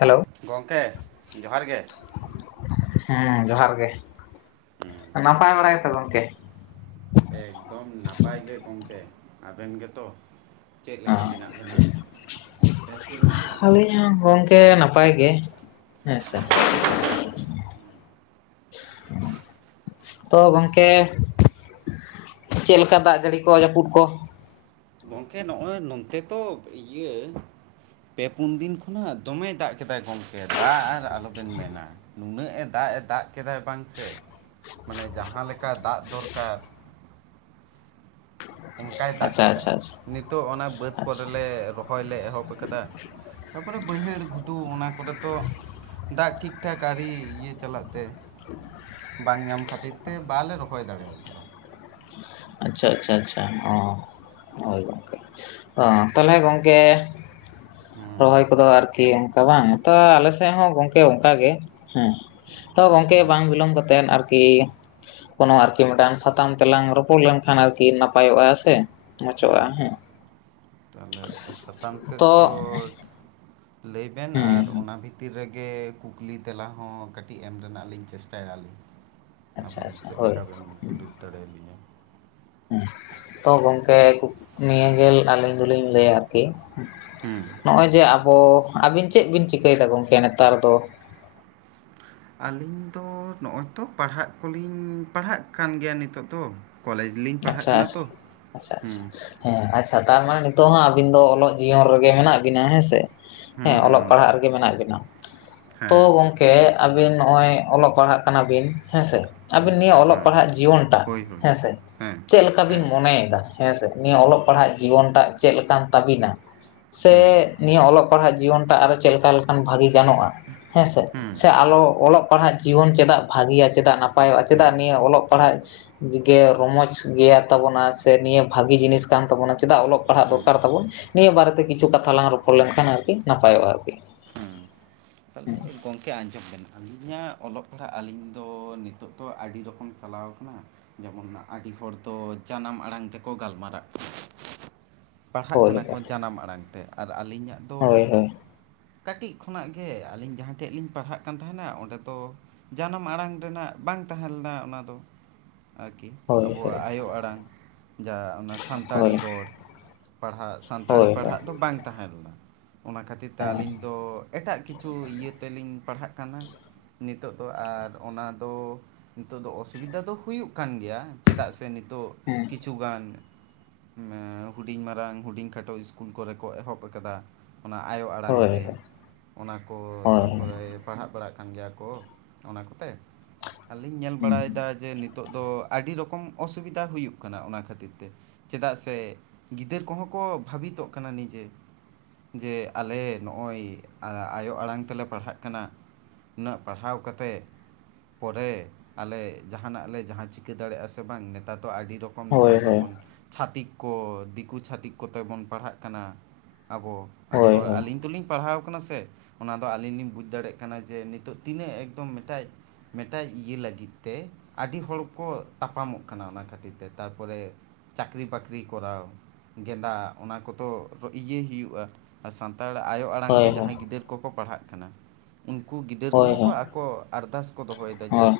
Hello ᱜᱚᱝᱠᱮ ᱡᱚᱦᱟᱨ ᱜᱮ ᱦᱮᱸ ᱡᱚᱦᱟᱨ ᱜᱮ, ᱱᱟᱯᱟᱭ ᱵᱟᱲᱟ ᱜᱮᱛᱚ ᱜᱚᱝᱠᱮ? ᱮᱠᱫᱚᱢ ᱱᱟᱯᱟᱭ ᱜᱮ ᱜᱚᱝᱠᱮ, ᱟᱵᱮᱱ ᱜᱮᱛᱚ? ᱪᱮᱫ ᱞᱮᱠᱟ ᱢᱮᱱᱟᱜ ᱵᱮᱱᱟ ᱵᱮᱥ ᱜᱮ ᱢᱮᱱᱟᱜ ᱵᱮᱱᱟ? ᱤᱧ ᱦᱚᱸ ᱜᱚᱝᱠᱮ ᱱᱟᱯᱟᱭ ᱜᱮ ᱦᱮᱸ ᱥᱮ᱾ ᱛᱚ ᱜᱚᱝᱠᱮ, ᱪᱮᱫ ᱞᱮᱠᱟ ᱫᱟᱜᱽ ᱡᱟᱹᱲᱤ ᱠᱚ ᱡᱟᱹᱯᱩᱫ ᱠᱚ? ᱜᱚᱝᱠᱮ ᱱᱚᱜᱼᱚᱭ ᱱᱚᱱᱛᱮ ᱛᱚᱵ ᱤᱭᱟᱹ ᱯᱮ ᱯᱩᱱ ᱫᱤᱱ ᱠᱷᱚᱱᱟᱜ ᱫᱚᱢᱮᱭ ᱫᱟᱜᱽ ᱠᱮᱫᱟᱭ ᱜᱚᱝᱠᱮ ᱫᱟᱜᱽ ᱟᱨ ᱟᱞᱚᱵᱮᱱ ᱢᱮᱱᱟ᱾ ᱱᱩᱱᱟᱹᱜ ᱮ ᱫᱟᱜᱽ ᱮ ᱫᱟᱜᱽ ᱠᱮᱫᱟᱭ ᱵᱟᱝ ᱥᱮ ᱢᱟᱱᱮ ᱡᱟᱦᱟᱸ ᱞᱮᱠᱟ ᱫᱟᱜᱽ ᱫᱚᱨᱠᱟᱨ ᱚᱱᱠᱟᱭ ᱫᱟᱜᱽ ᱟᱪᱪᱷᱟ ᱠᱮᱫᱟᱭ᱾ ᱟᱪᱪᱷᱟ ᱱᱤᱛᱚᱜ ᱚᱱᱟ ᱵᱟᱹᱫᱽ ᱠᱚᱨᱮ ᱟᱪᱪᱷᱟ ᱞᱮ ᱨᱚᱦᱚᱭ ᱞᱮ ᱮᱦᱚᱵ ᱟᱠᱟᱫᱟ ᱛᱟᱯᱚᱨᱮ ᱵᱟᱹᱭᱦᱟᱹᱲ ᱜᱷᱩᱴᱩ ᱚᱱᱟ ᱠᱚᱨᱮ ᱛᱚ ᱫᱟᱜᱽ ᱴᱷᱤᱠᱴᱷᱟᱠ ᱟᱹᱨᱤ ᱤᱭᱟᱹ ᱪᱟᱞᱟᱜ ᱛᱮ ᱵᱟᱝ ᱧᱟᱢ ᱠᱷᱟᱹᱛᱤᱨ ᱛᱮ ᱵᱟᱞᱮ ᱨᱚᱦᱚᱭ ᱫᱟᱲᱮᱣ ᱠᱟᱫᱟ᱾ ᱟᱪᱪᱷᱟ ᱟᱪᱪᱷᱟ ᱟᱪᱪᱷᱟ ᱚ ᱦᱳᱭ ᱜᱚᱝᱠᱮ, ᱚ ᱛᱟᱦᱞᱮ ᱜᱚᱝ ᱠᱮ ᱦᱩᱸ ᱨᱚᱦᱚᱭ ᱠᱚᱫᱚ ᱟᱨ ᱠᱤ ᱚᱝᱠᱟ ᱵᱟᱝ ᱛᱚ ᱟᱞᱮ ᱥᱮᱜ ᱦᱚᱸ ᱜᱚᱝᱠᱮ ᱚᱝᱠᱟ ᱜᱮ᱾ ᱦᱮᱸ ᱛᱚ ᱜᱚᱝᱠᱮ ᱦᱩᱸ ᱵᱟᱝ ᱵᱤᱞᱚᱢ ᱠᱟᱛᱮᱫ ᱟᱨ ᱠᱤ ᱠᱳᱱᱳ ᱟᱨᱠᱤ ᱢᱤᱜᱴᱟᱝ ᱥᱟᱛᱟᱢ ᱛᱮᱞᱟᱝ ᱨᱚᱯᱚᱲ ᱞᱮᱱᱠᱷᱟᱱ ᱟᱨᱠᱤ ᱱᱟᱯᱟᱭᱚᱜᱼᱟ ᱥᱮ᱾ ᱢᱚᱪᱚᱜᱼᱟ ᱦᱩᱸ ᱦᱩᱸ ᱦᱮᱸ ᱛᱟᱦᱚᱞᱮ ᱥᱟᱛᱟᱢ ᱛᱮᱫ ᱛᱚ ᱫᱚᱠ ᱞᱟᱹᱭᱵᱮᱱ? ᱟᱨ ᱦᱮᱸ ᱚᱱᱟ ᱵᱷᱤᱛᱤᱨ ᱨᱮᱜᱮ ᱠᱩᱠᱞᱤ ᱛᱮᱞᱟ ᱦᱚᱸ ᱠᱟᱹᱴᱤᱜ ᱮᱢ ᱨᱮᱱᱟᱜ ᱞᱤᱧ ᱪᱮᱥᱴᱟᱭᱟ ᱟᱞᱤᱧ᱾ ᱟᱪᱪᱷᱟ ᱟᱵᱮᱱ ᱟᱪᱪᱷᱟ ᱪᱮᱜ ᱦᱳᱭ ᱞᱮᱠᱟ ᱵᱮᱱ ᱠᱩᱞᱤᱯ ᱫᱟᱲᱮᱣ ᱞᱤᱧᱟᱹ᱾ ᱛᱚ ᱜᱚᱝᱠᱮ ᱠᱩᱠ ᱱᱤᱭᱟᱹ ᱜᱮ ᱟᱞᱤᱧ ᱫᱚᱞᱤᱧ ᱞᱟᱹᱭᱟ ᱟᱨᱠᱤ ᱦᱩᱸ, ᱱᱚᱜᱼᱚᱭ ᱡᱮ ᱟᱵᱚ ᱟᱹᱵᱤᱱ ᱪᱮᱜ ᱵᱤᱱ ᱪᱤᱠᱟᱹᱭᱫᱟ ᱜᱚᱝᱠᱮ ᱱᱮᱛᱟᱨ ᱫᱚ? ᱟᱹᱞᱤᱧ ᱫᱚ ᱱᱚᱜᱼᱚᱭ ᱛᱚ ᱯᱟᱲᱦᱟᱜ ᱠᱚᱞᱤᱧ ᱯᱟᱲᱦᱟᱜ ᱠᱟᱱ ᱜᱮᱭᱟ ᱱᱤᱛᱚᱜ ᱫᱚ ᱠᱚᱞᱮᱡᱽ ᱞᱤᱧ ᱯᱟᱲᱦᱟᱜ ᱟᱪᱪᱷᱟ ᱠᱟᱱᱟ ᱟᱪᱪᱷᱟ ᱛᱚ ᱟᱪᱪᱷᱟ ᱦᱩᱸ᱾ ᱟᱪᱪᱷᱟ ᱦᱮᱸ ᱟᱪᱪᱷᱟ ᱛᱟᱨᱢᱟᱱᱮ ᱱᱤᱛᱚᱜ ᱦᱚᱸ ᱟᱵᱤᱱ ᱫᱚ ᱚᱞᱚᱜ ᱡᱤᱭᱚᱱ ᱨᱮᱜᱮ ᱢᱮᱱᱟᱜ ᱵᱤᱱᱟ ᱦᱮᱸ ᱥᱮ᱾ ᱦᱩᱸ ᱦᱮᱸ ᱚᱞᱚᱜ ᱦᱩᱸ ᱯᱟᱲᱦᱟᱜ ᱨᱮᱜᱮ ᱢᱮᱱᱟᱜ ᱵᱤᱱᱟ᱾ ᱛᱚ ᱦᱮᱸ ᱜᱚᱝᱼ ᱠᱮ ᱟᱹᱵᱤᱱ ᱱᱚᱸᱜᱼᱚᱭ ᱚᱞᱚᱜ ᱯᱟᱲᱦᱟᱜ ᱠᱟᱱᱟᱵᱤᱱ ᱦᱮᱸᱥᱮ, ᱦᱩᱸ ᱟᱹᱵᱤᱱ ᱱᱤᱭᱟᱹ ᱚᱞᱚᱜ ᱦᱮᱸ ᱯᱟᱲᱦᱟᱜ ᱡᱤᱭᱚᱱ ᱴᱟᱜ ᱦᱳᱭ ᱦᱳᱭ ᱦᱮᱸᱥᱮ ᱦᱮᱸ ᱪᱮᱜ ᱞᱮᱠᱟ ᱵᱤᱱ ᱦᱮᱸ ᱢᱚᱱᱮᱭᱮᱫᱟ? ᱦᱮᱸᱥᱮ ᱱᱤᱭᱟᱹ ᱚᱞᱚᱜ ᱯᱟᱲᱦᱟᱜ ᱡᱤᱵᱚᱱ ᱴᱟᱜ ᱪᱮᱜ ᱞᱮᱠᱟᱱ ᱛᱟᱹᱵᱤᱱᱟ? ᱦᱩᱸ ᱥᱮ ᱱᱤᱭᱟᱹ ᱚᱞᱚᱜᱼᱼ ᱯᱟᱲᱦᱟᱜ ᱡᱤᱭᱚᱱ ᱴᱟᱜ ᱟᱨᱚ ᱪᱮᱜ ᱠᱟ ᱞᱮᱠᱟᱱ ᱵᱷᱟᱜᱮ ᱜᱟᱱᱚᱜᱼᱟ? ᱦᱮᱸᱥᱮ ᱦᱩᱸ ᱥᱮ ᱟᱞᱚ ᱚᱞᱚᱜ ᱯᱟᱲᱦᱟᱜᱼᱼ ᱡᱤᱭᱚᱱ ᱪᱮᱫᱟᱜ ᱵᱷᱟᱜᱮᱭᱟ, ᱪᱮᱫᱟᱜ ᱱᱟᱯᱟᱭᱚᱜᱼᱟ, ᱪᱮᱫᱟᱜ ᱱᱤᱭᱟᱹ ᱚᱞᱚᱜ ᱯᱟᱲᱦᱟᱜ ᱜᱮ ᱨᱚᱢᱚᱡᱽᱼ ᱜᱮᱭᱟ ᱛᱟᱵᱚᱱᱟ, ᱥᱮ ᱱᱤᱭᱟᱹ ᱵᱷᱟᱹᱜᱤ ᱡᱤᱱᱤᱥ ᱠᱟᱱ ᱛᱟᱵᱚᱱᱟ, ᱪᱮᱫᱟᱜ ᱚᱞᱚᱜ ᱯᱟᱲᱦᱟᱜ ᱫᱚᱨᱠᱟᱨ ᱛᱟᱵᱚᱱ? ᱱᱤᱭᱟᱹ ᱵᱟᱨᱮᱛᱮ ᱠᱤᱪᱷᱩ ᱠᱟᱛᱷᱟ ᱞᱟᱝ ᱨᱚᱯᱚᱲ ᱞᱮᱱᱠᱷᱟᱱ ᱟᱨᱠᱤ ᱱᱟᱯᱟᱭᱚᱜᱼᱟ ᱟᱨᱠᱤ᱾ ᱛᱟᱦᱞᱮ ᱜᱚᱝᱠᱮ ᱟᱸᱡᱚᱢ ᱵᱮᱱ ᱟᱹᱞᱤᱧᱟᱜ ᱚᱞᱚᱜ ᱯᱟᱲᱦᱟᱜ ᱟᱹᱞᱤᱧ ᱫᱚ ᱱᱤᱛᱚᱜ ᱫᱚ ᱟᱹᱰᱤ ᱨᱚᱠᱚᱢᱼ ᱪᱟᱞᱟᱣ ᱠᱟᱱᱟ, ᱡᱮᱢᱚᱱ ᱱᱟᱜ ᱟᱰᱤ ᱦᱚᱲ ᱫᱚ ᱡᱟᱱᱟᱢ ᱟᱲᱟᱝ ᱛᱮᱠᱚ ᱜᱟᱞᱢᱟᱨᱟᱜ ᱠᱟᱱᱟ᱾ ᱯᱟᱲᱦᱟᱜ ᱦᱳᱭ ᱠᱟᱱᱟ ᱠᱚ ᱞᱮᱠᱟ᱾ ᱡᱟᱱᱟᱢ ᱟᱲᱟᱝ ᱛᱮ ᱟᱨ ᱟᱞᱤᱧᱟᱜ ᱫᱚᱼᱼ ᱦᱳᱭ ᱦᱳᱭ ᱠᱟᱴᱤᱡ ᱠᱷᱚᱱᱟᱜ ᱜᱮ ᱟᱞᱤᱧ ᱡᱟᱦᱟᱸ ᱴᱷᱮᱡ ᱞᱤᱧ ᱯᱟᱲᱦᱟᱜ ᱠᱟᱱ ᱛᱟᱦᱮᱱᱟ ᱚᱸᱰᱮ ᱫᱚᱼᱼ ᱡᱟᱱᱟᱢ ᱟᱲᱟᱝ ᱨᱮᱱᱟᱜ ᱵᱟᱝ ᱛᱟᱦᱮᱸ ᱞᱮᱱᱟ ᱚᱱᱟ ᱫᱚ᱾ ᱟᱨᱠᱤ ᱦᱳᱭ ᱟᱵᱳᱣᱟᱜ ᱟᱭᱳ ᱟᱲᱟᱝ, ᱡᱟ ᱚᱱᱟ ᱥᱟᱱᱛᱟᱲᱤ ᱦᱳᱭ ᱨᱚᱲ᱾ ᱦᱟᱸᱜ ᱥᱟᱱᱛᱟᱲᱤ ᱦᱳᱭ ᱦᱳᱭ ᱦᱳᱭ ᱯᱟᱲᱦᱟᱜ ᱫᱚ ᱵᱟᱝ ᱛᱟᱦᱮᱸ ᱞᱮᱱᱟ ᱾ ᱚᱱᱟ ᱠᱷᱟᱹᱛᱤᱨ ᱛᱮ ᱦᱮᱸ ᱟᱹᱞᱤᱧ ᱫᱚᱼᱼ ᱮᱴᱟᱜ ᱠᱤᱪᱷᱩ ᱤᱭᱟᱹ ᱛᱮᱞᱤᱧ ᱯᱟᱲᱦᱟᱜ ᱠᱟᱱᱟ᱾ ᱱᱤᱛᱜ ᱫᱚ ᱟᱨ ᱚᱱᱟᱫᱚᱻ ᱱᱤᱛᱚᱜ ᱫᱚ ᱚᱥᱩᱵᱤᱫᱷᱟ ᱫᱚ ᱦᱩᱭᱩᱜ ᱠᱟᱱ ᱜᱮᱭᱟ, ᱪᱮᱫᱟᱜ ᱥᱮ ᱱᱤᱛᱚᱜ ᱦᱮᱸ ᱠᱤᱪᱷᱩᱜᱟᱱ ᱢᱮᱸᱻ ᱦᱩᱰᱤᱧ ᱢᱟᱨᱟᱝ ᱦᱩᱰᱤᱧ ᱠᱷᱟᱴᱚ ᱤᱥᱠᱩᱞ ᱠᱚᱨᱮ ᱠᱚ ᱮᱦᱚᱵ ᱠᱟᱫᱟ᱾ ᱚᱱᱟ ᱟᱭᱳ ᱟᱲᱟᱝ ᱦᱳᱭ ᱛᱮ᱾ ᱚᱱᱟ ᱠᱚ ᱦᱳᱭ ᱦᱩᱸ ᱛᱟᱯᱚᱨᱮ ᱯᱟᱲᱦᱟᱜ ᱵᱟᱲᱟᱜ ᱠᱟᱱ ᱜᱮᱭᱟ ᱠᱚ ᱚᱱᱟ ᱠᱚᱛᱮ, ᱟᱨᱞᱤᱧ ᱧᱮᱞ ᱵᱟᱲᱟᱭᱫᱟ ᱡᱮ ᱱᱤᱼ ᱛᱳᱜ ᱫᱚ ᱟᱹᱰᱤ ᱨᱚᱠᱚᱢ ᱚᱥᱩᱵᱤᱫᱷᱟ ᱦᱩᱭᱩᱜ ᱠᱟᱱᱟ ᱚᱱᱟ ᱠᱷᱟᱹᱛᱤᱨ ᱛᱮ᱾ ᱪᱮᱫᱟᱜ ᱥᱮ ᱜᱤᱫᱽᱟᱹᱨ ᱠᱚᱦᱚᱸ ᱠᱚ ᱵᱷᱟᱵᱤᱛᱚᱜ ᱠᱟᱱᱟ ᱱᱤᱡᱮ ᱡᱮ ᱟᱞᱮ ᱱᱚᱸᱜᱼᱚᱭ ᱟᱭᱳ ᱟᱲᱟᱝ ᱛᱮᱞᱮ ᱯᱟᱲᱦᱟᱜ ᱠᱟᱱᱟ ᱩᱱᱟᱹᱜ ᱯᱟᱲᱦᱟᱣ ᱠᱟᱛᱮᱫ ᱯᱚᱨᱮ ᱟᱞᱮ ᱡᱟᱦᱟᱱᱟᱜ ᱞᱮ ᱡᱟᱦᱟᱸ ᱪᱤᱠᱟᱹ ᱫᱟᱲᱮᱭᱟᱜᱼᱟ ᱥᱮ ᱵᱟᱝ, ᱱᱮᱛᱟᱨ ᱫᱚ ᱟᱹᱰᱤ ᱨᱚᱼ ᱠᱚᱢ ᱦᱳᱭ ᱱᱚᱸᱜ-ᱚᱭ ᱦᱳᱭ ᱡᱮᱢᱚᱱ ᱪᱷᱟᱛᱤᱠ ᱠᱚ ᱫᱤᱠᱩ ᱪᱷᱟᱛᱤᱠ ᱠᱚᱛᱮ ᱵᱚᱱ ᱯᱟᱲᱦᱟᱜ ᱠᱟᱱᱟ ᱟᱵᱳ, ᱟᱹᱰᱤ ᱦᱳᱭ ᱦᱚᱲ ᱟᱹᱞᱤᱧ ᱫᱩᱞᱤᱧ ᱯᱟᱲᱦᱟᱣ ᱠᱟᱱᱟ ᱥᱮ, ᱚᱱᱟᱫᱚ ᱟᱹᱞᱤᱧ ᱞᱤᱧ ᱵᱩᱡᱽ ᱫᱟᱲᱮᱭᱟᱜ ᱠᱟᱱᱟ ᱡᱮ ᱱᱤᱛᱚᱜ ᱛᱤᱱᱟᱹᱜ ᱮᱠᱫᱚᱢ ᱢᱮᱴᱟᱡ ᱢᱮᱴᱟᱡ ᱤᱭᱟᱹ ᱞᱟᱹᱜᱤᱫ ᱛᱮ ᱟᱰᱤ ᱦᱚᱲᱠᱚ ᱛᱟᱯᱟᱢᱚᱜ ᱠᱟᱱᱟ ᱚᱱᱟ ᱠᱷᱟᱹᱛᱤᱨ ᱛᱮ᱾ ᱛᱟᱨᱯᱚᱨᱮ ᱪᱟᱹᱠᱨᱤ ᱵᱟᱹᱠᱷᱨᱤ ᱠᱚᱨᱟᱣ᱾ ᱜᱮᱸᱫᱟᱜ ᱚᱱᱟ ᱠᱚᱫᱚ ᱤᱭᱟᱹᱭ ᱦᱩᱭᱩᱜᱼᱟ ᱟᱥᱟᱱᱼ ᱛᱟᱲ ᱟᱭᱳ ᱟᱲᱟᱝ ᱛᱮ ᱦᱳᱭ ᱦᱳᱭ ᱡᱟᱦᱟᱸᱭ ᱜᱤᱫᱟᱹᱨ ᱠᱚᱠᱚ ᱯᱟᱲᱦᱟᱜ ᱠᱟᱱᱟ ᱩᱱᱠᱩ ᱜᱤᱫᱟᱹᱨ ᱦᱳᱭ ᱦᱳᱭ ᱠᱚᱦᱚᱸ ᱠᱚ ᱟᱠᱚ ᱟᱨᱫᱟᱥ ᱠᱚ ᱫᱚᱦᱚᱭ ᱮᱫᱟ ᱡᱮ,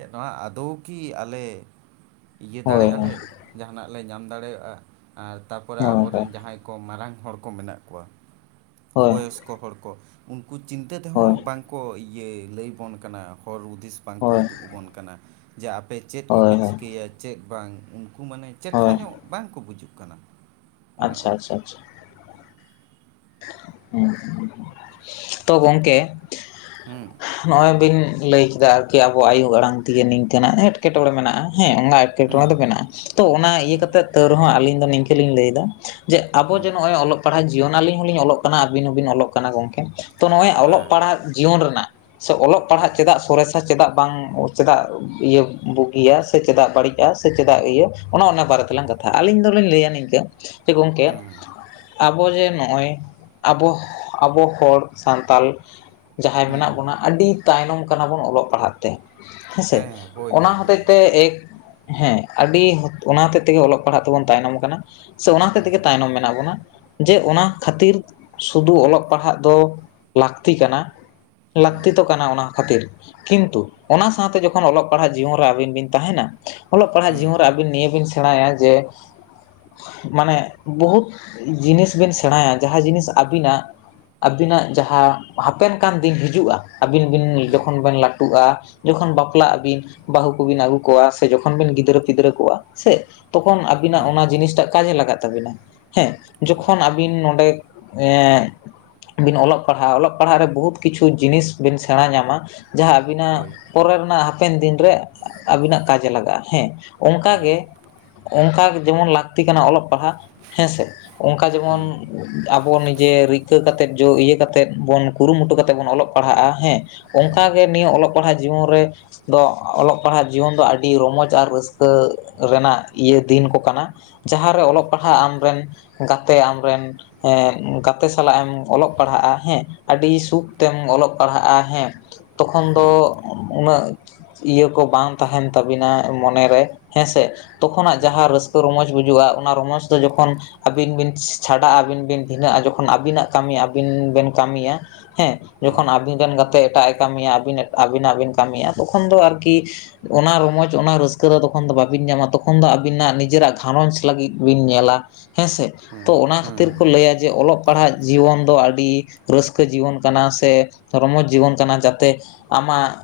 ᱪᱮᱫ ᱱᱚᱣᱟ ᱟᱫᱳᱣ ᱠᱤ ᱟᱞᱮ ᱤᱭᱟᱹ ᱦᱳᱭ ᱦᱳᱭ ᱫᱟᱲᱮᱭᱟᱜ ᱞᱮ, ᱡᱟᱦᱟᱱᱟᱜ ᱞᱮ ᱧᱟᱢ ᱫᱟᱲᱮᱭᱟᱜᱼᱟ᱾ ᱟᱨ ᱦᱳᱭ ᱛᱟᱯᱚᱨᱮ ᱦᱳᱭ ᱦᱳᱭ ᱟᱵᱚᱨᱮᱱ ᱡᱟᱦᱟᱸᱭ ᱠᱚ ᱢᱟᱨᱟᱝ ᱦᱚᱲ ᱠᱚ ᱢᱮᱱᱟᱜ ᱠᱚᱣᱟ, ᱦᱳᱭ ᱵᱚᱭᱚᱥᱠᱚ ᱦᱚᱲ ᱠᱚ, ᱩᱱᱠᱩ ᱪᱤᱱᱛᱟᱹ ᱦᱳᱭ ᱛᱮᱦᱚᱸ ᱵᱟᱝᱠᱚ ᱤᱭᱟᱹ ᱞᱟᱹᱭᱵᱚᱱ ᱠᱟᱱᱟ ᱦᱚᱨ ᱦᱩᱫᱤᱥ ᱵᱟᱝᱠᱚ ᱦᱳᱭ ᱩᱫᱩᱜ ᱚᱵᱚᱱ ᱠᱟᱱᱟ ᱾ᱡᱮ ᱟᱯᱮ ᱪᱮᱫ ᱠᱚᱯᱮ ᱦᱳᱭ ᱪᱤᱠᱟᱹᱭᱟ ᱪᱮᱫ ᱵᱟᱝ ᱠᱩ ᱢᱟᱱᱮ ᱪᱮᱴᱷᱟ ᱦᱳᱭ ᱧᱚᱜ ᱵᱟᱝᱠᱚ ᱵᱩᱡᱩᱜ ᱠᱟᱱᱟ᱾ ᱚᱱᱮ ᱟᱪᱪᱷᱟ ᱚᱱᱟ ᱟᱪᱷᱟ ᱟᱪᱷᱟ᱾ ᱛᱚ ᱜᱚᱝᱠᱮ, ᱦᱩᱸ ᱱᱚᱸᱜᱼᱚᱭ ᱵᱤᱱ ᱞᱟᱹᱭ ᱠᱮᱫᱟ᱾ ᱟᱨ ᱠᱤ ᱟᱵᱚᱣᱟᱜ ᱟᱭᱳ ᱟᱲᱟᱝ ᱛᱮᱜᱮ ᱱᱤᱝᱠᱟᱹᱱᱟᱜ ᱮᱸᱴᱠᱮᱴᱚᱬᱮ ᱢᱮᱱᱟᱜᱼᱟ᱾ ᱦᱮᱸ ᱚᱱᱟ ᱮᱸᱴᱠᱮᱴᱚᱬᱮ ᱦᱩᱸ ᱫᱚ ᱢᱮᱱᱟᱜ-ᱟ, ᱛᱳ ᱚᱱᱟ ᱤᱭᱟᱹ ᱠᱟᱛᱮᱫ ᱛᱟᱣ ᱨᱮᱦᱚᱸ ᱟᱹᱞᱤᱧ ᱫᱚ ᱱᱤᱝᱠᱟᱹ ᱞᱤᱧ ᱞᱟᱹᱭᱫᱟ, ᱡᱮ, ᱟᱵᱚ ᱦᱩᱸ ᱡᱮ ᱱᱚᱸᱜ-ᱚᱭ ᱚᱞ ᱯᱟᱲᱦᱟᱜ ᱡᱤᱭᱚᱱ ᱟᱹᱞᱤᱧ ᱦᱚᱸᱞᱤᱧ ᱚᱞᱚᱜ ᱠᱟᱱᱟ, ᱟᱹᱵᱤᱱ ᱦᱚᱸᱵᱤᱱ ᱚᱞᱚᱜ ᱠᱟᱱᱟ ᱜᱚᱝᱠᱮ ᱛᱚ ᱱᱚᱜᱼᱚᱭ ᱚᱞᱚᱜ ᱦᱮᱸ ᱯᱟᱲᱦᱟᱜ ᱡᱤᱭᱚᱱ ᱨᱮᱱᱟᱜ ᱥᱮ ᱚᱞᱚᱜ ᱯᱟᱲᱦᱟᱜ ᱪᱮᱫᱟᱜ ᱥᱚᱨᱮᱥᱟ ᱪᱮᱫᱟᱜ ᱵᱟᱝ ᱪᱮᱫᱟᱜ ᱤᱭᱟᱹ ᱵᱩᱜᱤᱭᱟ ᱥᱮ ᱪᱮᱫᱟᱜ ᱵᱟᱹᱲᱤᱡ ᱥᱮ ᱪᱮᱫᱟᱜ ᱤᱭᱟᱹ, ᱚᱱᱮ ᱚᱱᱟ ᱵᱟᱨᱮ ᱛᱮᱞᱟᱝ ᱠᱟᱛᱷᱟᱜᱼᱟ᱾ ᱟᱹᱞᱤᱧ ᱫᱚᱞᱤᱧ ᱞᱟᱹᱭᱟ ᱱᱤᱝᱠᱟᱹ ᱡᱮ ᱜᱚᱝᱠᱮ ᱦᱩᱸ ᱟᱵᱚ ᱡᱮ ᱱᱚᱜᱼᱚᱭ ᱟᱵᱚ ᱟᱵᱚ ᱦᱚᱲ ᱥᱟᱱᱛᱟᱞ ᱡᱟᱦᱟᱸᱭ ᱦᱩᱸ ᱢᱮᱱᱟᱜ ᱵᱚᱱᱟ ᱟᱹᱰᱤ ᱛᱟᱭᱱᱚᱢ ᱠᱟᱱᱟ ᱵᱚᱱ ᱚᱞᱚᱜ ᱯᱟᱲᱦᱟᱜ ᱛᱮ ᱦᱮᱸᱥᱮ, ᱦᱮᱸ ᱦᱳᱭ ᱚᱱᱟ ᱦᱳᱭ ᱦᱳᱭ ᱦᱚᱛᱮᱡ ᱛᱮ ᱮᱠ ᱦᱮᱸ ᱟᱹᱰᱤ ᱚᱱᱟ ᱦᱚᱛᱮᱫ ᱛᱮᱜᱮ ᱚᱞᱚᱜ ᱯᱟᱲᱦᱟᱜ ᱛᱮᱵᱚᱱ ᱛᱟᱭᱱᱚᱢ ᱠᱟᱱᱟ᱾ ᱥᱮ ᱚᱱᱟ ᱦᱚᱛᱮᱜ ᱛᱮᱜᱮ ᱛᱟᱭᱱᱚᱢ ᱢᱮᱱᱟᱜ ᱵᱚᱱᱟ, ᱡᱮ ᱚᱱᱟ ᱥᱩᱫᱩ ᱚᱞᱚᱜ ᱯᱟᱲᱦᱟᱜ ᱫᱚ ᱞᱟᱹᱠᱛᱤ ᱠᱟᱱᱟ᱾ ᱞᱟᱹᱠᱛᱤ ᱦᱩᱸ ᱫᱚ ᱠᱟᱱᱟ ᱚᱱᱟ ᱠᱷᱟᱹᱛᱤᱨ, ᱠᱤᱱᱛᱩ ᱚᱱᱟ ᱥᱟᱸᱶᱛᱮ ᱡᱚᱠᱷᱚᱱ ᱚᱞᱚᱜ ᱯᱟᱲᱦᱟᱜ ᱡᱤᱭᱚᱱ ᱨᱮ ᱟᱹᱵᱤᱱ ᱵᱤᱱ ᱛᱟᱦᱮᱸᱱᱟ, ᱚᱞᱚᱜ ᱯᱟᱲᱦᱟᱜ ᱡᱤᱭᱚᱱ ᱨᱮ ᱟᱹᱵᱤᱱ ᱱᱤᱭᱟᱹ ᱵᱤᱱ ᱥᱮᱬᱟᱭᱟ ᱡᱮ ᱢᱟᱱᱮ ᱵᱚᱦᱩᱛ ᱡᱤᱱᱤᱥ ᱵᱤᱱ ᱥᱮᱬᱟᱭᱟ ᱾ ᱡᱟᱦᱟᱸ ᱡᱤᱱᱤᱥ ᱟᱹᱵᱤᱱᱟᱜ ᱟᱹᱵᱤᱱᱟᱜ ᱡᱟᱦᱟᱸ ᱦᱟᱯᱮᱱ ᱠᱟᱱ ᱫᱤᱱ ᱦᱤᱡᱩᱜᱼᱟ ᱟᱹᱵᱤᱱ ᱵᱤᱱ ᱡᱚᱠᱷᱚᱱ ᱵᱤᱱ ᱞᱟᱹᱴᱩᱜᱼᱟ, ᱡᱚᱠᱷᱚᱱ ᱵᱟᱯᱞᱟᱜ ᱟᱹᱵᱤᱱ ᱵᱟᱹᱦᱩ ᱠᱚᱵᱤᱱ ᱟᱹᱜᱩ ᱠᱚᱣᱟ ᱥᱮ ᱡᱚᱠᱷᱚᱱ ᱵᱤᱱ ᱜᱤᱫᱽᱨᱟᱹ ᱯᱤᱫᱽᱨᱟᱹ ᱠᱚᱣᱟ ᱥᱮ, ᱛᱚᱠᱷᱚᱱ ᱟᱹᱵᱤᱱᱟᱜ ᱚᱱᱟ ᱡᱤᱱᱤᱥᱴᱟᱜ ᱠᱟᱡᱮ ᱞᱟᱜᱟ ᱛᱟᱵᱤᱱᱟ᱾ ᱦᱮᱸ, ᱡᱚᱠᱷᱚᱱ ᱟᱹᱵᱤᱱ ᱱᱚᱰᱮ [inaudible] ᱵᱤᱱ ᱚᱞᱚᱜ ᱯᱟᱲᱦᱟᱜ ᱚᱞᱚᱜ ᱯᱟᱲᱦᱟᱜ ᱨᱮ ᱵᱚᱦᱩᱫ ᱠᱤᱪᱷᱩ ᱡᱤᱱᱤᱥ ᱵᱤᱱ ᱥᱮᱬᱟ ᱧᱟᱢᱟ, ᱡᱟᱦᱟᱸ ᱟᱹᱵᱤᱱᱟᱜ ᱯᱚᱨᱮ ᱨᱮᱱᱟᱜ ᱦᱟᱯᱮᱱ ᱫᱤᱱ ᱨᱮ ᱟᱹᱵᱤᱱᱟᱜ ᱠᱟᱡᱮ ᱞᱟᱜᱟᱜᱼᱟ ᱦᱮᱸ, ᱚᱝᱠᱟᱜᱮ ᱚᱝᱠᱟ ᱜᱮ ᱡᱮᱢᱚᱱ ᱞᱟᱹᱠᱛᱤ ᱠᱟᱱᱟ ᱚᱞᱚᱜ ᱯᱟᱲᱦᱟᱜ ᱦᱮᱸᱥᱮ, ᱚᱝᱠᱟ ᱡᱮᱢᱚᱱ ᱟᱵᱚ ᱱᱤᱡᱮ ᱨᱤᱠᱟᱹ ᱠᱟᱛᱮᱫ ᱡᱚ ᱤᱭᱟᱹ ᱠᱟᱛᱮᱫ ᱵᱚᱱ ᱠᱩᱨᱩᱢᱩᱴᱩ ᱠᱟᱛᱮᱫ ᱵᱚᱱ ᱚᱞᱚᱜ ᱯᱟᱲᱦᱟᱜᱼᱟ ᱦᱮᱸ᱾ ᱚᱝᱠᱟ ᱜᱮ ᱱᱤᱭᱟᱹ ᱚᱞᱚᱜ ᱯᱟᱲᱦᱟᱜ ᱡᱤᱵᱚᱱ ᱨᱮ ᱫᱚ ᱚᱞᱚᱜ ᱯᱟᱲᱦᱟᱜ ᱡᱤᱭᱚᱱ ᱫᱚ ᱟᱹᱰᱤ ᱨᱚᱢᱚᱡᱽ ᱟᱨ ᱨᱟᱹᱥᱠᱟᱹ ᱨᱮᱱᱟᱜ ᱤᱭᱟᱹ ᱫᱤᱱ ᱠᱚ ᱠᱟᱱᱟ᱾ ᱡᱟᱦᱟᱸᱨᱮ ᱚᱞᱚᱜ ᱯᱟᱲᱦᱟᱜ ᱟᱢᱨᱮᱱ ᱜᱟᱛᱮ ᱟᱢᱨᱮᱱ ᱦᱮᱸ ᱜᱟᱛᱮ ᱥᱟᱞᱟᱜ ᱮᱢ ᱚᱞᱚᱜ ᱯᱟᱲᱦᱟᱜᱼᱟ ᱦᱮᱸ, ᱟᱹᱰᱤ ᱥᱩᱠ ᱛᱮᱢ ᱚᱞᱚᱜ ᱯᱟᱲᱦᱟᱜᱼᱟ ᱦᱮᱸ, ᱛᱚᱠᱷᱚᱱ ᱫᱚ ᱩᱱᱟᱹᱜ ᱤᱭᱟᱹ ᱠᱚ ᱵᱟᱝ ᱛᱟᱦᱮᱸᱱ ᱛᱟᱵᱤᱱᱟ ᱢᱚᱱᱮ ᱨᱮ ᱦᱮᱸᱥᱮ᱾ ᱛᱚᱠᱷᱚᱱᱟᱜ ᱡᱟᱦᱟᱸ ᱨᱟᱹᱥᱠᱟᱹ ᱨᱚᱢᱚᱡ ᱵᱩᱡᱩᱜᱼᱟ ᱚᱱᱟ ᱨᱚᱢᱚᱡᱽ ᱫᱚ ᱡᱚᱠᱷᱚᱱ ᱟᱹᱵᱤᱱ ᱵᱤᱱ ᱪᱷᱟᱰᱟᱜ ᱟᱹᱵᱤᱱ ᱵᱤᱱ ᱵᱷᱤᱱᱟᱹᱜᱼᱟ, ᱡᱚᱠᱷᱚᱱ ᱟᱹᱵᱤᱱᱟᱜ ᱠᱟᱹᱢᱤ ᱟᱹᱵᱤᱱ ᱵᱤᱱ ᱠᱟᱹᱢᱤᱭᱟ᱾ ᱦᱮᱸ, ᱡᱚᱠᱷᱚᱱ ᱟᱹᱵᱤᱱ ᱨᱮᱱ ᱜᱟᱛᱮ ᱮᱴᱟᱜᱼᱮ ᱠᱟᱹᱢᱤᱭᱟ ᱟᱹᱵᱤᱱᱟᱜ ᱵᱤᱱ ᱠᱟᱹᱢᱤᱭᱟ, ᱛᱚᱠᱷᱚᱱ ᱫᱚ ᱟᱨᱠᱤ ᱚᱱᱟ ᱨᱚᱢᱚᱡᱽ ᱚᱱᱟ ᱨᱟᱹᱥᱠᱟᱹ ᱫᱚ ᱛᱚᱠᱷᱚᱱ ᱫᱚ ᱵᱟᱵᱤᱱ ᱧᱟᱢᱟ, ᱛᱚᱠᱷᱚᱱ ᱫᱚ ᱟᱹᱵᱤᱱᱟᱜ ᱱᱤᱡᱮᱨᱟᱜ ᱜᱷᱟᱨᱚᱸᱡᱽ ᱞᱟᱹᱜᱤᱫ ᱵᱤᱱ ᱧᱮᱞᱟ᱾ ᱦᱮᱸᱥᱮ ᱛᱚ ᱚᱱᱟ ᱠᱷᱟᱹᱛᱤᱨ ᱠᱚ ᱞᱟᱹᱭᱟ ᱡᱮ ᱚᱞᱚᱜ ᱯᱟᱲᱦᱟᱜ ᱡᱤᱭᱚᱱ ᱫᱚ ᱟᱹᱰᱤ ᱨᱟᱹᱥᱠᱟᱹ ᱡᱤᱭᱚᱱ ᱠᱟᱱᱟ ᱥᱮ ᱨᱚᱢᱚᱡ ᱡᱤᱵᱚᱱ ᱠᱟᱱᱟ, ᱡᱟᱛᱮ ᱟᱢᱟᱜ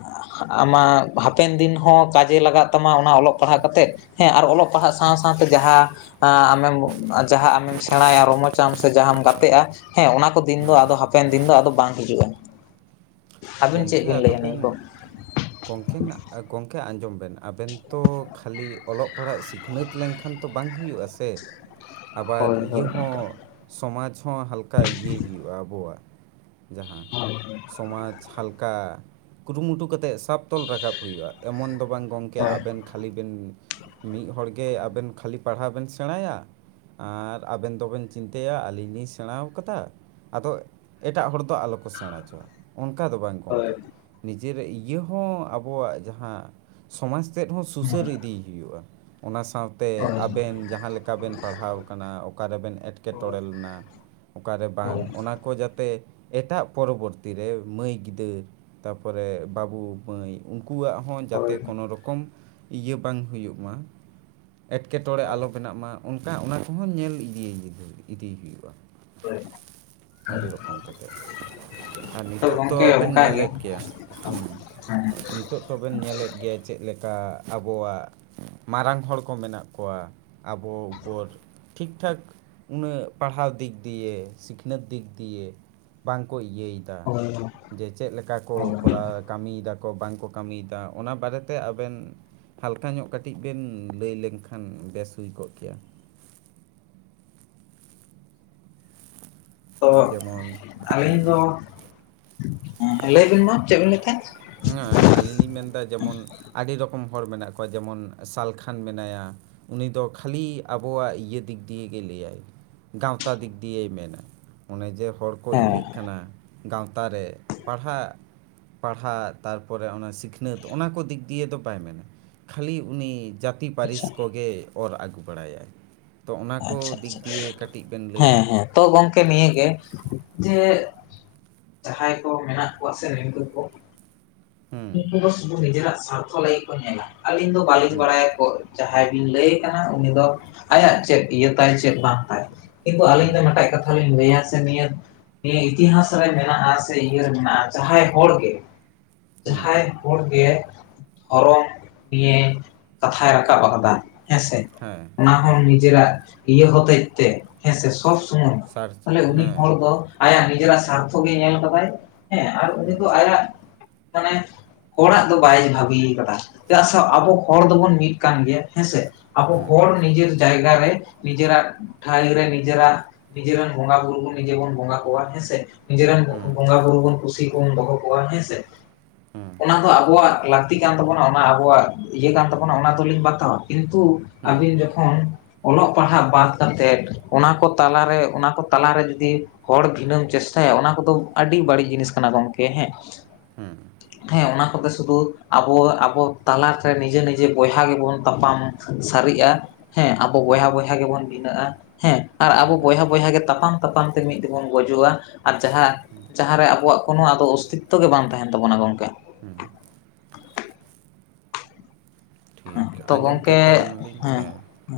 ᱟᱢᱟᱜ ᱦᱟᱯᱮᱱ ᱫᱤᱱ ᱦᱚᱸ ᱠᱟᱡᱮ ᱞᱟᱜᱟᱜ ᱛᱟᱢᱟ ᱚᱱᱟ ᱚᱞᱚᱜ ᱯᱟᱲᱦᱟᱜ ᱠᱟᱛᱮᱫ᱾ ᱦᱮᱸ ᱟᱨ ᱚᱞᱚᱜ ᱯᱟᱲᱦᱟᱜ ᱥᱟᱶ ᱥᱟᱶᱛᱮ ᱡᱟᱦᱟᱸ ᱟᱢᱮᱢ ᱡᱟᱦᱟᱸ ᱟᱢᱮᱢ ᱥᱮᱬᱟᱭᱟ ᱨᱚᱢᱚᱡᱽ ᱪᱟᱢ ᱥᱮ ᱡᱟᱦᱟᱸᱢ ᱜᱟᱛᱮᱜᱼᱟ, ᱦᱮᱸ ᱚᱱᱟ ᱠᱚ ᱫᱤᱱ ᱫᱚ ᱟᱫᱚ ᱦᱟᱯᱮᱱ ᱫᱤᱱ ᱫᱚ ᱟᱫᱚ ᱵᱟᱝ ᱦᱤᱡᱩᱜᱼᱟ᱾ ᱟᱹᱵᱤᱱ ᱪᱮᱫ ᱜᱚᱝᱠᱮ ᱵᱤᱱ ᱟᱫᱚ ᱞᱟᱹᱭᱟ ᱱᱤᱭᱟᱹ ᱯᱮᱱ ᱠᱚ ᱜᱚᱝᱠᱮᱱ ᱜᱚᱝᱠᱮ ᱟᱸᱡᱚᱢ ᱵᱮᱱ ᱟᱵᱮᱱ ᱛᱚ ᱠᱷᱟᱞᱤ ᱚᱞᱚᱜ ᱯᱟᱲᱦᱟᱜ ᱥᱤᱠᱷ ᱱᱟᱹᱛ ᱞᱮᱝᱠᱷᱟᱱ ᱛᱚ ᱵᱟᱝ ᱦᱩᱭᱩᱜᱼᱟ ᱥᱮ! [inaudible] ᱟᱵᱟᱨ ᱤᱭᱟᱹ ᱦᱳᱭ ᱦᱚᱸ ᱥᱚᱢᱟᱡᱽ ᱦᱚᱸ ᱦᱟᱞᱠᱟ ᱤᱭᱟᱹᱭ ᱦᱩᱭᱩᱜᱼᱟ ᱟᱵᱚᱣᱟᱜ ᱾ ᱡᱟᱦᱟᱸ ᱥᱚᱢᱟᱡᱽ ᱦᱟᱞᱠᱟ ᱠᱩᱨᱩᱢᱩᱴᱩ ᱠᱟᱛᱮᱫ ᱥᱟᱵ ᱛᱚᱞ ᱨᱟᱠᱟᱵ ᱦᱩᱭᱩᱜᱼᱟ, ᱮᱢᱚᱱ ᱫᱚ ᱵᱟᱝ ᱜᱚᱝᱠᱮ ᱟᱵᱮᱱ ᱠᱷᱟ ᱠᱷᱟᱹᱞᱤ ᱵᱮᱱ ᱢᱤᱜ ᱦᱚᱲ ᱜᱮ ᱟᱵᱮᱱ ᱠᱷᱟᱞᱤ ᱯᱟᱲᱦᱟ ᱵᱮᱱ ᱥᱮᱬᱟᱭᱟ, ᱟᱨ ᱟᱵᱮᱱ ᱫᱚᱵᱮᱱ ᱪᱤᱱᱛᱟᱹᱭᱟ ᱟᱹᱞᱤᱧ ᱞᱤᱧ ᱥᱮᱬᱟ ᱟᱠᱟᱫᱟ᱾ ᱟᱫᱚ ᱮᱴᱟᱜ ᱦᱚᱲ ᱫᱚ ᱟᱞᱚ ᱠᱚ ᱥᱮᱬᱟ ᱚᱪᱚᱣᱟ᱾ ᱚᱱᱠᱟ ᱫᱚ ᱵᱟᱝ ᱦᱳᱭ ᱜᱚᱢᱠᱮ, ᱱᱤᱡᱮᱨᱟᱜ ᱤᱭᱟᱹ ᱦᱚᱸ ᱟᱵᱚᱣᱟᱜ ᱡᱟᱦᱟᱸ ᱥᱚᱢᱟᱡᱽ ᱛᱮᱫ ᱦᱚᱸ ᱥᱩᱥᱟᱹᱨ ᱤᱫᱤᱭ ᱦᱩᱭᱩᱜᱼᱟ ᱚᱱᱟ ᱥᱟᱶ ᱛᱮ ᱦᱳᱭ ᱟᱵᱮᱱ ᱡᱟᱦᱟᱸ ᱞᱮᱠᱟ ᱵᱮᱱ ᱯᱟᱲᱦᱟᱣ ᱠᱟᱱᱟ ᱚᱠᱟᱨᱮᱵᱮᱱ ᱮᱴᱠᱮᱴᱚᱬᱮ ᱞᱮᱱᱟ ᱚᱠᱟᱨᱮ ᱵᱟᱝ, ᱚᱱᱟ ᱠᱚ ᱡᱟᱛᱮ ᱮᱴᱟᱜ ᱯᱚᱨᱚᱵᱚᱨᱛᱤ ᱨᱮ ᱢᱟᱹᱭ ᱜᱤᱫᱟᱹᱨ ᱛᱟᱨᱯᱚᱨᱮ ᱵᱟᱹᱵᱩ ᱢᱟᱹᱭ ᱩᱱᱠᱩᱣᱟᱜ ᱦᱚᱸ ᱡᱟᱛᱮ ᱦᱳᱭ ᱠᱳᱱᱳ ᱨᱚᱠᱚᱢ ᱤᱭᱟᱹ ᱵᱟᱝ ᱦᱩᱭᱩᱜ ᱢᱟ, ᱮᱴᱠᱮᱴᱚᱬᱮ ᱦᱳᱭ ᱟᱞᱚ ᱵᱮᱱᱟᱜ ᱢᱟ᱾ ᱚᱱᱠᱟ ᱚᱱᱟ ᱠᱚᱦᱚᱸ ᱧᱮᱞ [unintelligible] ᱤᱫᱤᱭ ᱦᱩᱭᱩᱜᱼᱟ᱾ ᱦᱳᱭ ᱟᱹᱰᱤ ᱨᱚᱠᱚᱢ ᱠᱟᱛᱮᱜ, ᱟᱨ ᱛᱚ ᱱᱤᱛᱳᱜ ᱜᱚᱢᱠᱮ ᱚᱵᱮᱱ ᱚᱱᱠᱟ ᱜᱮ ᱧᱮᱞᱮᱫ ᱜᱮᱭᱟ ᱦᱮᱸ ᱦᱮᱸ ᱱᱤᱛᱳᱜ ᱛᱚᱵᱮᱱ ᱧᱮᱞᱮᱫ ᱜᱮ ᱪᱮᱫ ᱞᱮᱠᱟ ᱟᱵᱚᱣᱟᱜ ᱢᱟᱨᱟᱝ ᱦᱚᱲ ᱠᱚ ᱢᱮᱱᱟᱜ ᱠᱚᱣᱟ ᱟᱵᱚ ᱩᱯᱚᱨ᱾ ᱴᱷᱤᱠᱴᱷᱟᱠ ᱩᱱᱟᱹᱜ ᱯᱟᱲᱦᱟᱣ ᱫᱤᱠ ᱫᱤᱭᱮ ᱥᱤᱠᱷᱱᱟᱹᱛ ᱫᱤᱠ ᱫᱤᱭᱮ ᱵᱟᱝᱠᱚ ᱤᱭᱟᱹᱭᱮᱫᱟ᱾ [inaudible] ᱡᱮ ᱪᱮᱫ ᱞᱮᱠᱟ ᱠᱚ ᱦᱳᱭ ᱠᱚᱨᱟᱣ ᱠᱟᱹᱢᱤᱭᱮᱫᱟᱠᱚ ᱵᱟᱝᱠᱚ ᱠᱟᱹᱢᱤᱭᱮᱫᱟ ᱚᱱᱟ ᱵᱟᱨᱮᱛᱮ ᱟᱵᱮᱱ ᱦᱟᱞᱠᱟ ᱧᱚᱜ ᱠᱟᱹᱴᱤᱡ ᱵᱮᱱ ᱞᱟᱹᱭ ᱞᱮᱱᱠᱷᱟᱱ ᱵᱮᱥ ᱦᱩᱭ ᱠᱚᱜ ᱠᱮᱭᱟ᱾ [inaudible] ᱛᱚ ᱡᱮᱢᱚᱱ ᱟᱹᱞᱤᱧ ᱦᱩᱸ ᱫᱚ, ᱦᱮᱸᱞᱟᱹᱭᱵᱤᱱ ᱢᱟ ᱪᱮᱫ ᱵᱤᱱ ᱞᱟᱹᱭ ᱛᱟᱦᱮᱸᱫ? ᱦᱮᱸ ᱟᱹᱞᱤᱧ ᱞᱤᱧ ᱢᱮᱱᱫᱟ ᱡᱮᱢᱚᱱ ᱟᱹᱰᱤ ᱨᱚᱠᱚᱢ ᱦᱚᱲ ᱢᱮᱱᱟᱜ ᱠᱚᱣᱟ ᱡᱮᱢᱚᱱ ᱥᱟᱞᱠᱷᱟᱱ ᱢᱮᱱᱟᱭᱟ᱾ ᱩᱱᱤ ᱫᱚ ᱠᱷᱟᱹᱞᱤ ᱟᱵᱚᱣᱟᱜ ᱤᱭᱟᱹ ᱫᱤᱠ ᱫᱤᱭᱮ ᱜᱮ ᱞᱟᱹᱭᱟᱭ᱾ ᱜᱟᱶᱛᱟ ᱫᱤᱠ ᱫᱤᱭᱮᱭ ᱢᱮᱱᱟ ᱚᱱᱮ ᱡᱮ ᱦᱚᱲ ᱠᱚ ᱦᱮᱸ ᱤᱭᱟᱹᱜ ᱠᱟᱱᱟ ᱜᱟᱶᱛᱟ ᱨᱮ ᱯᱟᱲᱦᱟᱜ ᱯᱟᱲᱦᱟᱜ ᱛᱟᱨᱯᱚᱨᱮ ᱚᱱᱟ ᱥᱤᱠᱷᱱᱟᱹᱛ ᱚᱱᱟ ᱠᱚ ᱫᱤᱠ ᱫᱤᱭᱮ ᱫᱚ ᱵᱟᱭ ᱢᱮᱱᱟ ᱠᱷᱟᱹᱞᱤ ᱩᱱᱤ ᱡᱟ ᱛᱤ ᱟᱪᱪᱷᱟ ᱯᱟᱹᱨᱤᱥ ᱠᱚᱜᱮᱭ ᱚᱨ ᱟᱹᱜᱩ ᱵᱟᱲᱟᱭᱟᱭ᱾ ᱛᱚ ᱚᱱᱟ ᱠᱚ ᱟᱪᱪᱷᱟ ᱫᱤᱠ ᱟᱪᱪᱷᱟ ᱫᱤᱭᱮ ᱠᱟᱹᱴᱤᱡ ᱵᱮᱱ ᱞᱟᱹᱭᱟ᱾ ᱦᱮᱸ ᱦᱮᱸ ᱛᱚ ᱜᱚᱢᱠᱮ ᱱᱤᱭᱟᱹᱜᱮ ᱡᱮ ᱡᱟᱦᱟᱸᱭ ᱠᱚ ᱢᱮᱱᱟᱜ ᱠᱚᱣᱟ ᱥᱮ ᱱᱤᱝᱠᱟᱹ ᱠᱚ᱾ ᱦᱩᱸ ᱩᱱᱠᱩ ᱫᱚ ᱥᱩᱫᱷᱩ ᱱᱤᱡᱮᱨᱟᱜ ᱥᱟᱨᱛᱷᱚ ᱞᱟᱹᱜᱤᱫ ᱠᱚ ᱧᱮᱞᱟ ᱟᱹᱞᱤᱧ ᱫᱚ ᱵᱟᱹᱞᱤᱧ ᱦᱩᱸ ᱵᱟᱲᱟᱭᱟ ᱛᱚ ᱡᱟᱦᱟᱸᱭ ᱵᱤᱱ ᱞᱟᱹᱭᱮ ᱠᱟᱱᱟ ᱩᱱᱤ ᱫᱚ ᱟᱭᱟᱜ ᱪᱮᱫ ᱤᱭᱟᱹ ᱛᱟᱭ ᱪᱮᱫ ᱵᱟᱝ ᱛᱟᱭ᱾ ᱠᱤᱱᱛᱩ ᱟᱹᱞᱤᱧ ᱦᱩᱸ ᱫᱚ ᱢᱮᱴᱟᱜ ᱠᱟᱛᱷᱟᱞᱤᱧ ᱞᱟᱹᱭᱟ ᱥᱮ ᱱᱤᱭᱟᱹ ᱱᱤᱭᱟᱹ ᱤᱛᱤᱦᱟᱥ ᱨᱮ ᱢᱮᱱᱟᱜᱼᱟ ᱥᱮ ᱤᱭᱟᱹ ᱨᱮ ᱢᱮᱱᱟᱜᱼᱟ ᱡᱟᱦᱟᱸᱭ ᱦᱚᱲ ᱜᱮ ᱦᱩᱸ ᱡᱟᱦᱟᱸᱭ ᱦᱚᱲᱜᱮ ᱫᱷᱚᱨᱚᱢ ᱱᱤᱭᱮ ᱠᱟᱛᱷᱟᱭ ᱨᱟᱠᱟᱵ ᱟᱠᱟᱫᱟ᱾ ᱦᱮᱸᱥᱮ ᱦᱮᱸ ᱚᱱᱟ ᱦᱚᱸ ᱦᱮᱸ ᱱᱤᱡᱮᱨᱟᱜ ᱤᱭᱟᱹ ᱦᱚᱛᱮᱡ ᱛᱮ ᱦᱮᱸᱥᱮ ᱥᱚᱵᱽ ᱥᱚᱢᱚᱭ ᱥᱟᱨᱪ ᱛᱟᱦᱞᱮ ᱩᱱᱤ ᱦᱚᱲ ᱦᱮᱸ ᱫᱚ ᱟᱭᱟᱜ ᱱᱤᱡᱮᱨᱟᱜ ᱥᱟᱨᱛᱷᱚ ᱜᱮᱭ ᱧᱮᱞ ᱠᱟᱫᱟᱭ ᱦᱮᱸ ᱟᱨ ᱩᱱᱤ ᱦᱩᱸ ᱫᱚ ᱟᱭᱟᱜ ᱢᱟᱱᱮ ᱦᱚᱲᱟᱜ ᱫᱚ ᱵᱟᱭ ᱵᱷᱟᱵᱤᱭ ᱠᱟᱫᱟ ᱪᱮᱫᱟᱜ ᱥᱮ ᱟᱵᱚ ᱦᱚᱲ ᱫᱚᱵᱚᱱ ᱢᱤᱫ ᱠᱟᱱ ᱜᱮᱭᱟ ᱦᱮᱸᱥᱮ᱾ ᱟᱵᱚ ᱦᱩᱸ ᱦᱚᱲ ᱱᱤᱡᱮᱨ ᱡᱟᱭᱜᱟ ᱨᱮ ᱱᱤᱡᱮᱨᱟᱜ ᱴᱷᱟᱹᱭ ᱨᱮ ᱱᱤᱡᱮᱨᱟᱜ ᱱᱤᱡᱮ ᱨᱮᱱ ᱵᱚᱸᱜᱟ ᱵᱩᱨᱩ ᱠᱚ ᱱᱤᱡᱮ ᱵᱚᱱ ᱵᱚᱸᱜᱟ ᱠᱚᱣᱟ ᱦᱮᱸᱥᱮ᱾ ᱱᱤᱡᱮ ᱨᱮᱱ ᱵᱚᱸ, ᱵᱚᱸᱜᱟ ᱵᱩᱨᱩ ᱵᱚᱱ ᱠᱩᱥᱤᱠᱚ ᱵᱚᱱ ᱫᱚᱦᱚ ᱠᱚᱣᱟ ᱦᱮᱸ ᱥᱮ᱾ ᱦᱩᱸ ᱚᱱᱟ ᱫᱚ ᱟᱵᱚᱣᱟᱜ ᱞᱟᱹᱠᱛᱤ ᱠᱟᱱ ᱛᱟᱵᱚᱱᱟ ᱚᱱᱟ ᱟᱵᱚᱣᱟᱜ ᱤᱭᱟᱹ ᱠᱟᱱ ᱛᱟᱵᱚᱱᱟ ᱚᱱᱟ ᱫᱚᱞᱤᱧ ᱵᱟᱛᱟᱣᱟ ᱠᱤᱱᱛᱩ ᱦᱩᱸ ᱟᱵᱤᱱ ᱡᱚ ᱚᱞᱚᱜ ᱯᱟᱲᱦᱟᱜ ᱵᱟᱫ ᱠᱟᱛᱮᱫ ᱚᱱᱟ ᱠᱚ ᱛᱟᱞᱟᱨᱮ ᱚᱱᱟ ᱠᱚ ᱛᱟᱞᱟᱨᱮ ᱡᱩᱫᱤ ᱦᱚᱲ ᱵᱷᱤᱱᱟᱹᱢ ᱪᱮᱥᱴᱟᱭᱟ ᱚᱱᱟ ᱠᱚᱫᱚ ᱟᱹᱰᱤ ᱵᱟᱹᱲᱤᱡ ᱡᱤᱱᱤᱥ ᱠᱟᱱᱟ ᱜᱚᱝᱠᱮ ᱦᱮᱸ᱾ ᱦᱩᱸ ᱦᱮᱸ ᱚᱱᱟ ᱠᱚ ᱫᱚ ᱥᱩᱫᱩ ᱟᱵᱚ ᱟᱵᱚ ᱛᱟᱞᱟᱨᱮ ᱱᱤᱡᱮ ᱱᱤᱡᱮ ᱵᱚᱭᱦᱟ ᱜᱮᱵᱚᱱ ᱛᱟᱯᱟᱢ ᱥᱟᱨᱤᱜ-ᱟ ᱦᱮᱸ ᱟᱵᱚ ᱵᱚᱭᱦᱟ ᱵᱚᱭᱦᱟ ᱜᱮᱵᱚᱱ ᱵᱷᱤᱱᱟᱹᱜ-ᱟ᱾ ᱦᱮᱸ ᱟᱨ ᱟᱵᱚ ᱵᱚᱭᱦᱟ ᱵᱚᱭᱦᱟ ᱜᱮ ᱛᱟᱯᱟᱢ ᱛᱟᱯᱟᱢ ᱛᱮ ᱢᱤᱫ ᱛᱤᱵᱚᱱ ᱜᱩᱡᱩᱜ-ᱟ ᱟᱨ ᱡᱟᱦᱟᱸ ᱡᱟᱦᱟᱸᱨᱮ ᱟᱵᱚᱣᱟᱜ ᱠᱳᱱᱳ ᱟᱫᱚ ᱚᱥᱛᱤᱛᱛᱚ ᱜᱮ ᱵᱟᱝ ᱛᱟᱦᱮᱱ ᱛᱟᱵᱚᱱᱟ ᱜᱚᱝᱠᱮ᱾ ᱦᱩᱸ ᱦᱮᱸ ᱴᱷᱤᱠ ᱛᱚ ᱟᱸᱡᱚᱢ ᱜᱚᱝᱠᱮ ᱠᱮᱫ ᱛᱟᱵᱮᱱᱟᱞᱤᱧ ᱦᱮᱸ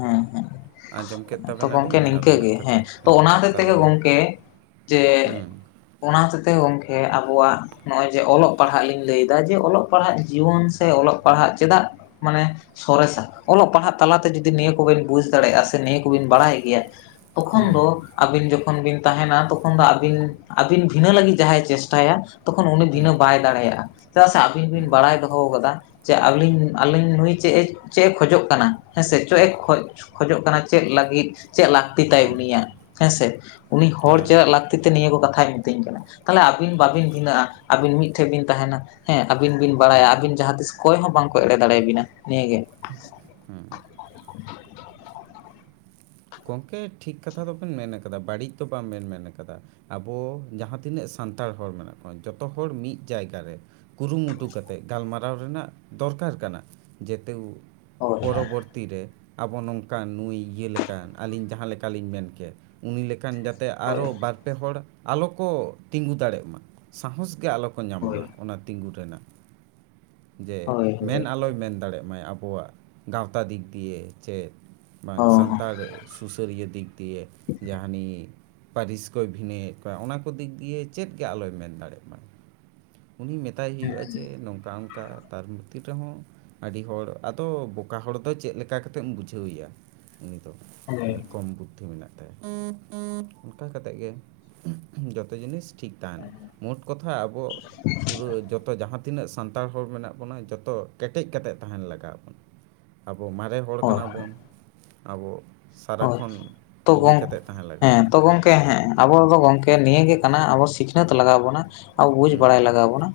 ᱦᱮᱸ ᱦᱮᱸ᱾ ᱟᱸᱡᱚᱢ ᱠᱮᱫ ᱛᱚ ᱜᱚᱝᱠᱮ ᱛᱟᱵᱮᱱᱟᱞᱤᱧ ᱱᱤᱝᱠᱟᱹ ᱟᱵᱮᱱᱟᱜ ᱜᱮ ᱠᱟᱛᱷᱟ ᱦᱮᱸ, ᱛᱚ ᱚᱱᱟ ᱦᱚᱛᱮᱜ ᱛᱮᱜᱮ ᱛᱟᱦᱚᱞᱮ ᱞᱮ ᱜᱚᱝᱠᱮ ᱡᱮ ᱦᱩᱸ ᱚᱱᱟ ᱦᱚᱸᱛᱮᱜ ᱛᱮᱜᱮ ᱜᱚᱝᱠᱮ ᱟᱵᱚᱣᱟᱜ ᱱᱚᱜ-ᱚᱭ ᱡᱮ ᱚᱞᱚᱜ ᱯᱟᱲᱦᱟᱜ ᱞᱤᱧ ᱞᱟᱹᱭ ᱮᱫᱟ᱾ ᱡᱮ ᱚᱞᱚᱜ ᱯᱟᱲᱦᱟᱜ ᱡᱤᱭᱚᱱ ᱥᱮ ᱚᱞᱚᱜ ᱯᱟᱲᱦᱟᱜ ᱪᱮᱫᱟᱜ ᱢᱟᱱᱮ ᱥᱚᱨᱮᱥᱟ᱾ ᱚᱞᱚᱜ ᱯᱟᱲᱦᱟᱜ ᱛᱟᱞᱟᱛᱮ ᱡᱩᱫᱤ ᱱᱤᱭᱟᱹ ᱠᱚᱵᱮᱱ ᱵᱩᱡᱽ ᱫᱟᱲᱮᱭᱟᱜᱼᱟ ᱥᱮ ᱱᱤᱭᱟᱹ ᱠᱚᱵᱤᱱ ᱵᱟᱲᱟᱭ ᱜᱮᱭᱟ᱾ ᱛᱚᱠᱷᱚᱱ ᱦᱩᱸ ᱫᱚ ᱟᱹᱵᱤᱱ ᱡᱚᱠᱷᱚᱱ ᱵᱤᱱ ᱛᱟᱦᱮᱱᱟ ᱛᱚᱠᱷᱚᱱ ᱫᱚ ᱟᱹᱵᱤᱱ ᱟᱹᱵᱤᱱ ᱵᱷᱤᱱᱟᱹ ᱞᱟᱹᱜᱤᱫ ᱡᱟᱦᱟᱸᱭ ᱪᱮᱥᱴᱟᱭᱟ ᱛᱚᱠᱷᱚᱱ ᱩᱱᱤ ᱦᱩᱸ ᱵᱷᱤᱱᱟᱹ ᱵᱟᱭ ᱫᱟᱲᱮᱭᱟᱜ-ᱟ᱾ ᱪᱮᱫᱟᱜ ᱥᱮ ᱟᱹᱵᱤᱱ ᱵᱤᱱ ᱦᱩᱸ ᱵᱟᱲᱟᱭ ᱫᱚᱦᱚᱣ ᱠᱟᱫᱟ ᱡᱮ ᱟᱹᱞᱤᱧ ᱟᱞᱤᱧ ᱱᱩᱭ ᱪᱮᱫ-ᱮ ᱪᱮᱫ-ᱮ ᱠᱷᱚᱡᱚᱜ ᱠᱟᱱᱟ ᱦᱮᱸᱥᱮ ᱪᱮᱫ ᱮ ᱠᱷᱚᱡ ᱠᱷᱚᱡᱚᱜ ᱠᱟᱱᱟ ᱪᱮᱫ ᱞᱟᱹᱜᱤᱫ, ᱪᱮᱫ ᱞᱟᱹᱠᱛᱤ ᱛᱟᱭ ᱦᱩᱸ ᱩᱱᱤᱭᱟᱜ ᱦᱮᱸᱥᱮ ᱩᱱᱤ ᱦᱚᱲ ᱦᱮᱸ ᱪᱮᱫᱟᱜ ᱞᱟᱹᱠ ᱠᱷᱟᱹᱛᱤᱨ ᱛᱮ ᱱᱤᱭᱟᱹ ᱠᱚ ᱠᱟᱛᱷᱟᱭ ᱢᱤᱛᱟᱹᱧ ᱠᱟᱱᱟ᱾ ᱛᱟᱞᱦᱮ ᱟᱹᱵᱤᱱ ᱦᱮᱸ ᱵᱟᱵᱤᱱ ᱵᱷᱤᱱᱟᱹᱜᱼᱟ᱾ ᱟᱹᱵᱤᱱ ᱢᱤᱫ ᱴᱷᱮᱱ ᱵᱤᱱ ᱛᱟᱦᱮᱱᱟ᱾ ᱦᱮᱸ ᱟᱹᱵᱤᱱ ᱵᱤᱱ ᱦᱮᱸ ᱵᱟᱲᱟᱭᱟ ᱟᱹᱵᱤᱱ ᱡᱟᱦᱟᱸ ᱛᱤᱥ ᱚᱠᱚᱭ ᱦᱚᱸ ᱵᱟᱝᱠᱚ ᱮᱲᱮ ᱫᱟᱲᱮᱭᱟ ᱵᱤᱱᱟ ᱱᱤᱭᱟᱹᱜᱮ᱾ ᱦᱩᱸ᱾ ᱜᱚᱝᱠᱮ ᱴᱷᱤᱠ ᱠᱟᱛᱷᱟ ᱫᱚᱵᱮᱱ ᱢᱮᱱ ᱠᱟᱫᱟ, ᱵᱟᱹᱲᱤᱡ ᱫᱚ ᱵᱟᱝ ᱵᱮᱱ ᱢᱮᱱ ᱠᱟᱫᱟ᱾ ᱟᱵᱚ ᱡᱟᱦᱟᱸ ᱛᱤᱱᱟᱹᱜ ᱥᱟᱱᱛᱟᱲ ᱦᱚᱲ ᱢᱮᱱᱟᱜ ᱠᱚᱣᱟ ᱡᱚᱛᱚ ᱦᱚᱲ ᱢᱤᱫ ᱡᱟᱭᱜᱟ ᱨᱮ ᱠᱩᱨᱩᱢᱩᱴᱩ ᱠᱟᱛᱮᱫ ᱜᱟᱞᱢᱟᱨᱟᱣ ᱨᱮᱱᱟᱜ ᱫᱚᱨᱠᱟᱨ ᱠᱟᱱᱟ ᱡᱮᱛᱮᱣ ᱦᱳᱭ ᱯᱚᱨᱚᱵᱚᱨᱛᱤ ᱨᱮ ᱟᱵᱚ ᱱᱚᱝᱠᱟᱱ ᱱᱩᱭ ᱤᱭᱟᱹ ᱞᱮᱠᱟᱱ, ᱟᱹᱞᱤᱧ ᱡᱟᱦᱟᱸ ᱞᱮᱠᱟᱞᱤᱧ ᱢᱮᱱ ᱠᱮᱜ ᱩᱱᱤ ᱞᱮᱠᱟᱱ ᱡᱟᱛᱮ ᱦᱳᱭ ᱟᱨᱚ ᱵᱟᱨ ᱯᱮ ᱦᱚᱲ ᱟᱞᱚ ᱠᱚ ᱛᱤᱸᱜᱩ ᱫᱟᱲᱮᱜ ᱢᱟ᱾ ᱥᱸᱟᱦᱚᱥ ᱜᱮ ᱟᱞᱚ ᱠᱚ ᱧᱟᱢ ᱦᱳᱭ ᱢᱟ ᱚᱱᱟ ᱛᱤᱸᱜᱩ ᱨᱮᱱᱟᱜ᱾ ᱡᱮ ᱦᱳᱭ ᱢᱮᱱ ᱟᱞᱚᱭ ᱢᱮᱱ ᱫᱟᱲᱮᱜ ᱢᱟᱭ ᱟᱵᱚᱣᱟᱜ ᱜᱟᱶᱛᱟ ᱫᱤᱠ ᱫᱤᱭᱮ ᱪᱮᱫ ᱵᱟᱝ ᱦᱳᱭ ᱥᱟᱱᱛᱟᱲ ᱥᱩᱥᱟᱹᱨᱤᱭᱟᱹ ᱫᱤᱠ ᱫᱤᱭᱮ ᱡᱮ ᱦᱟᱱᱤ ᱯᱟᱹᱨᱤᱥ ᱠᱚᱭ ᱵᱷᱤᱱᱟᱹᱭᱮᱫ ᱠᱚᱣᱟ᱾ ᱚᱱᱟ ᱠᱚ ᱫᱤᱠ ᱫᱤᱭᱮ ᱪᱮᱫ ᱜᱮ ᱟᱞᱚᱭ ᱢᱮᱱ ᱫᱟᱲᱮᱜ ᱢᱟ᱾ ᱩᱱᱤ ᱢᱮᱛᱟᱭ ᱦᱩᱭᱩᱜ-ᱟ ᱡᱮ ᱱᱚᱝᱠᱟ ᱚᱱᱠᱟ ᱛᱟᱨ ᱵᱷᱤᱛᱤᱨ ᱨᱮᱦᱚᱸ ᱟᱹᱰᱤ ᱦᱚᱲ ᱟᱫᱚ ᱵᱚᱠᱟ ᱦᱚᱲ ᱫᱚ ᱪᱮᱫ ᱞᱮᱠᱟ ᱠᱟᱛᱮᱢ ᱵᱩᱡᱷᱟᱹᱣᱮᱭᱟ᱾ ᱩᱱᱤ ᱫᱚ ᱦᱳᱭ ᱡᱟᱦᱟᱭ ᱠᱚᱢ ᱵᱩᱫᱽᱫᱷᱤ ᱢᱮᱱᱟᱜ ᱛᱟᱭᱟ᱾ ᱚᱱᱠᱟ ᱠᱟᱛᱮᱜ ᱜᱮ ᱡᱚᱛᱚ ᱡᱤᱱᱤᱥ ᱴᱷᱤᱠ ᱛᱟᱦᱮᱱᱟ᱾ ᱢᱳᱴ ᱠᱟᱛᱷᱟ ᱟᱵᱚ ᱯᱩᱨᱟᱹ ᱡᱚᱛᱚ ᱡᱟᱦᱟᱸ ᱛᱤᱱᱟᱹᱜ ᱥᱟᱱᱛᱟᱲ ᱦᱚᱲ ᱢᱮᱱᱟᱜ ᱵᱚᱱᱟ, ᱡᱚᱛᱚ ᱠᱮᱴᱮᱡ ᱠᱟᱛᱮᱜ ᱛᱟᱦᱮᱱ ᱞᱟᱜᱟᱣ ᱵᱚᱱᱟ᱾ [inaudible] ᱟᱵᱚ ᱢᱟᱨᱮ ᱦᱚᱲ ᱦᱳᱭ ᱠᱟᱱᱟ ᱵᱚᱱ᱾ ᱟᱵᱚ ᱦᱳᱭ ᱥᱟᱨᱟᱠᱷᱚᱱ ᱛᱚ ᱤᱭᱟᱹ ᱜᱚᱝ ᱠᱟᱛᱮᱫ ᱛᱟᱦᱮᱸ ᱞᱟᱜᱟᱣ ᱵᱚᱱᱟ᱾ ᱛᱚ ᱦᱮᱸ ᱜᱚᱝᱠᱮ ᱦᱮᱸ᱾ ᱟᱵᱚ ᱫᱚ ᱜᱚᱝᱠᱮ ᱱᱤᱭᱟᱹ ᱜᱮ ᱠᱟᱱᱟ ᱟᱵᱚ ᱥᱤᱠᱷᱱᱟᱹᱛ ᱞᱟᱜᱟᱣ ᱵᱚᱱᱟ, ᱟᱵᱚ ᱵᱩᱡᱽ ᱦᱮᱸ ᱵᱟᱲᱟᱭ ᱞᱟᱜᱟᱣ ᱵᱚᱱᱟ᱾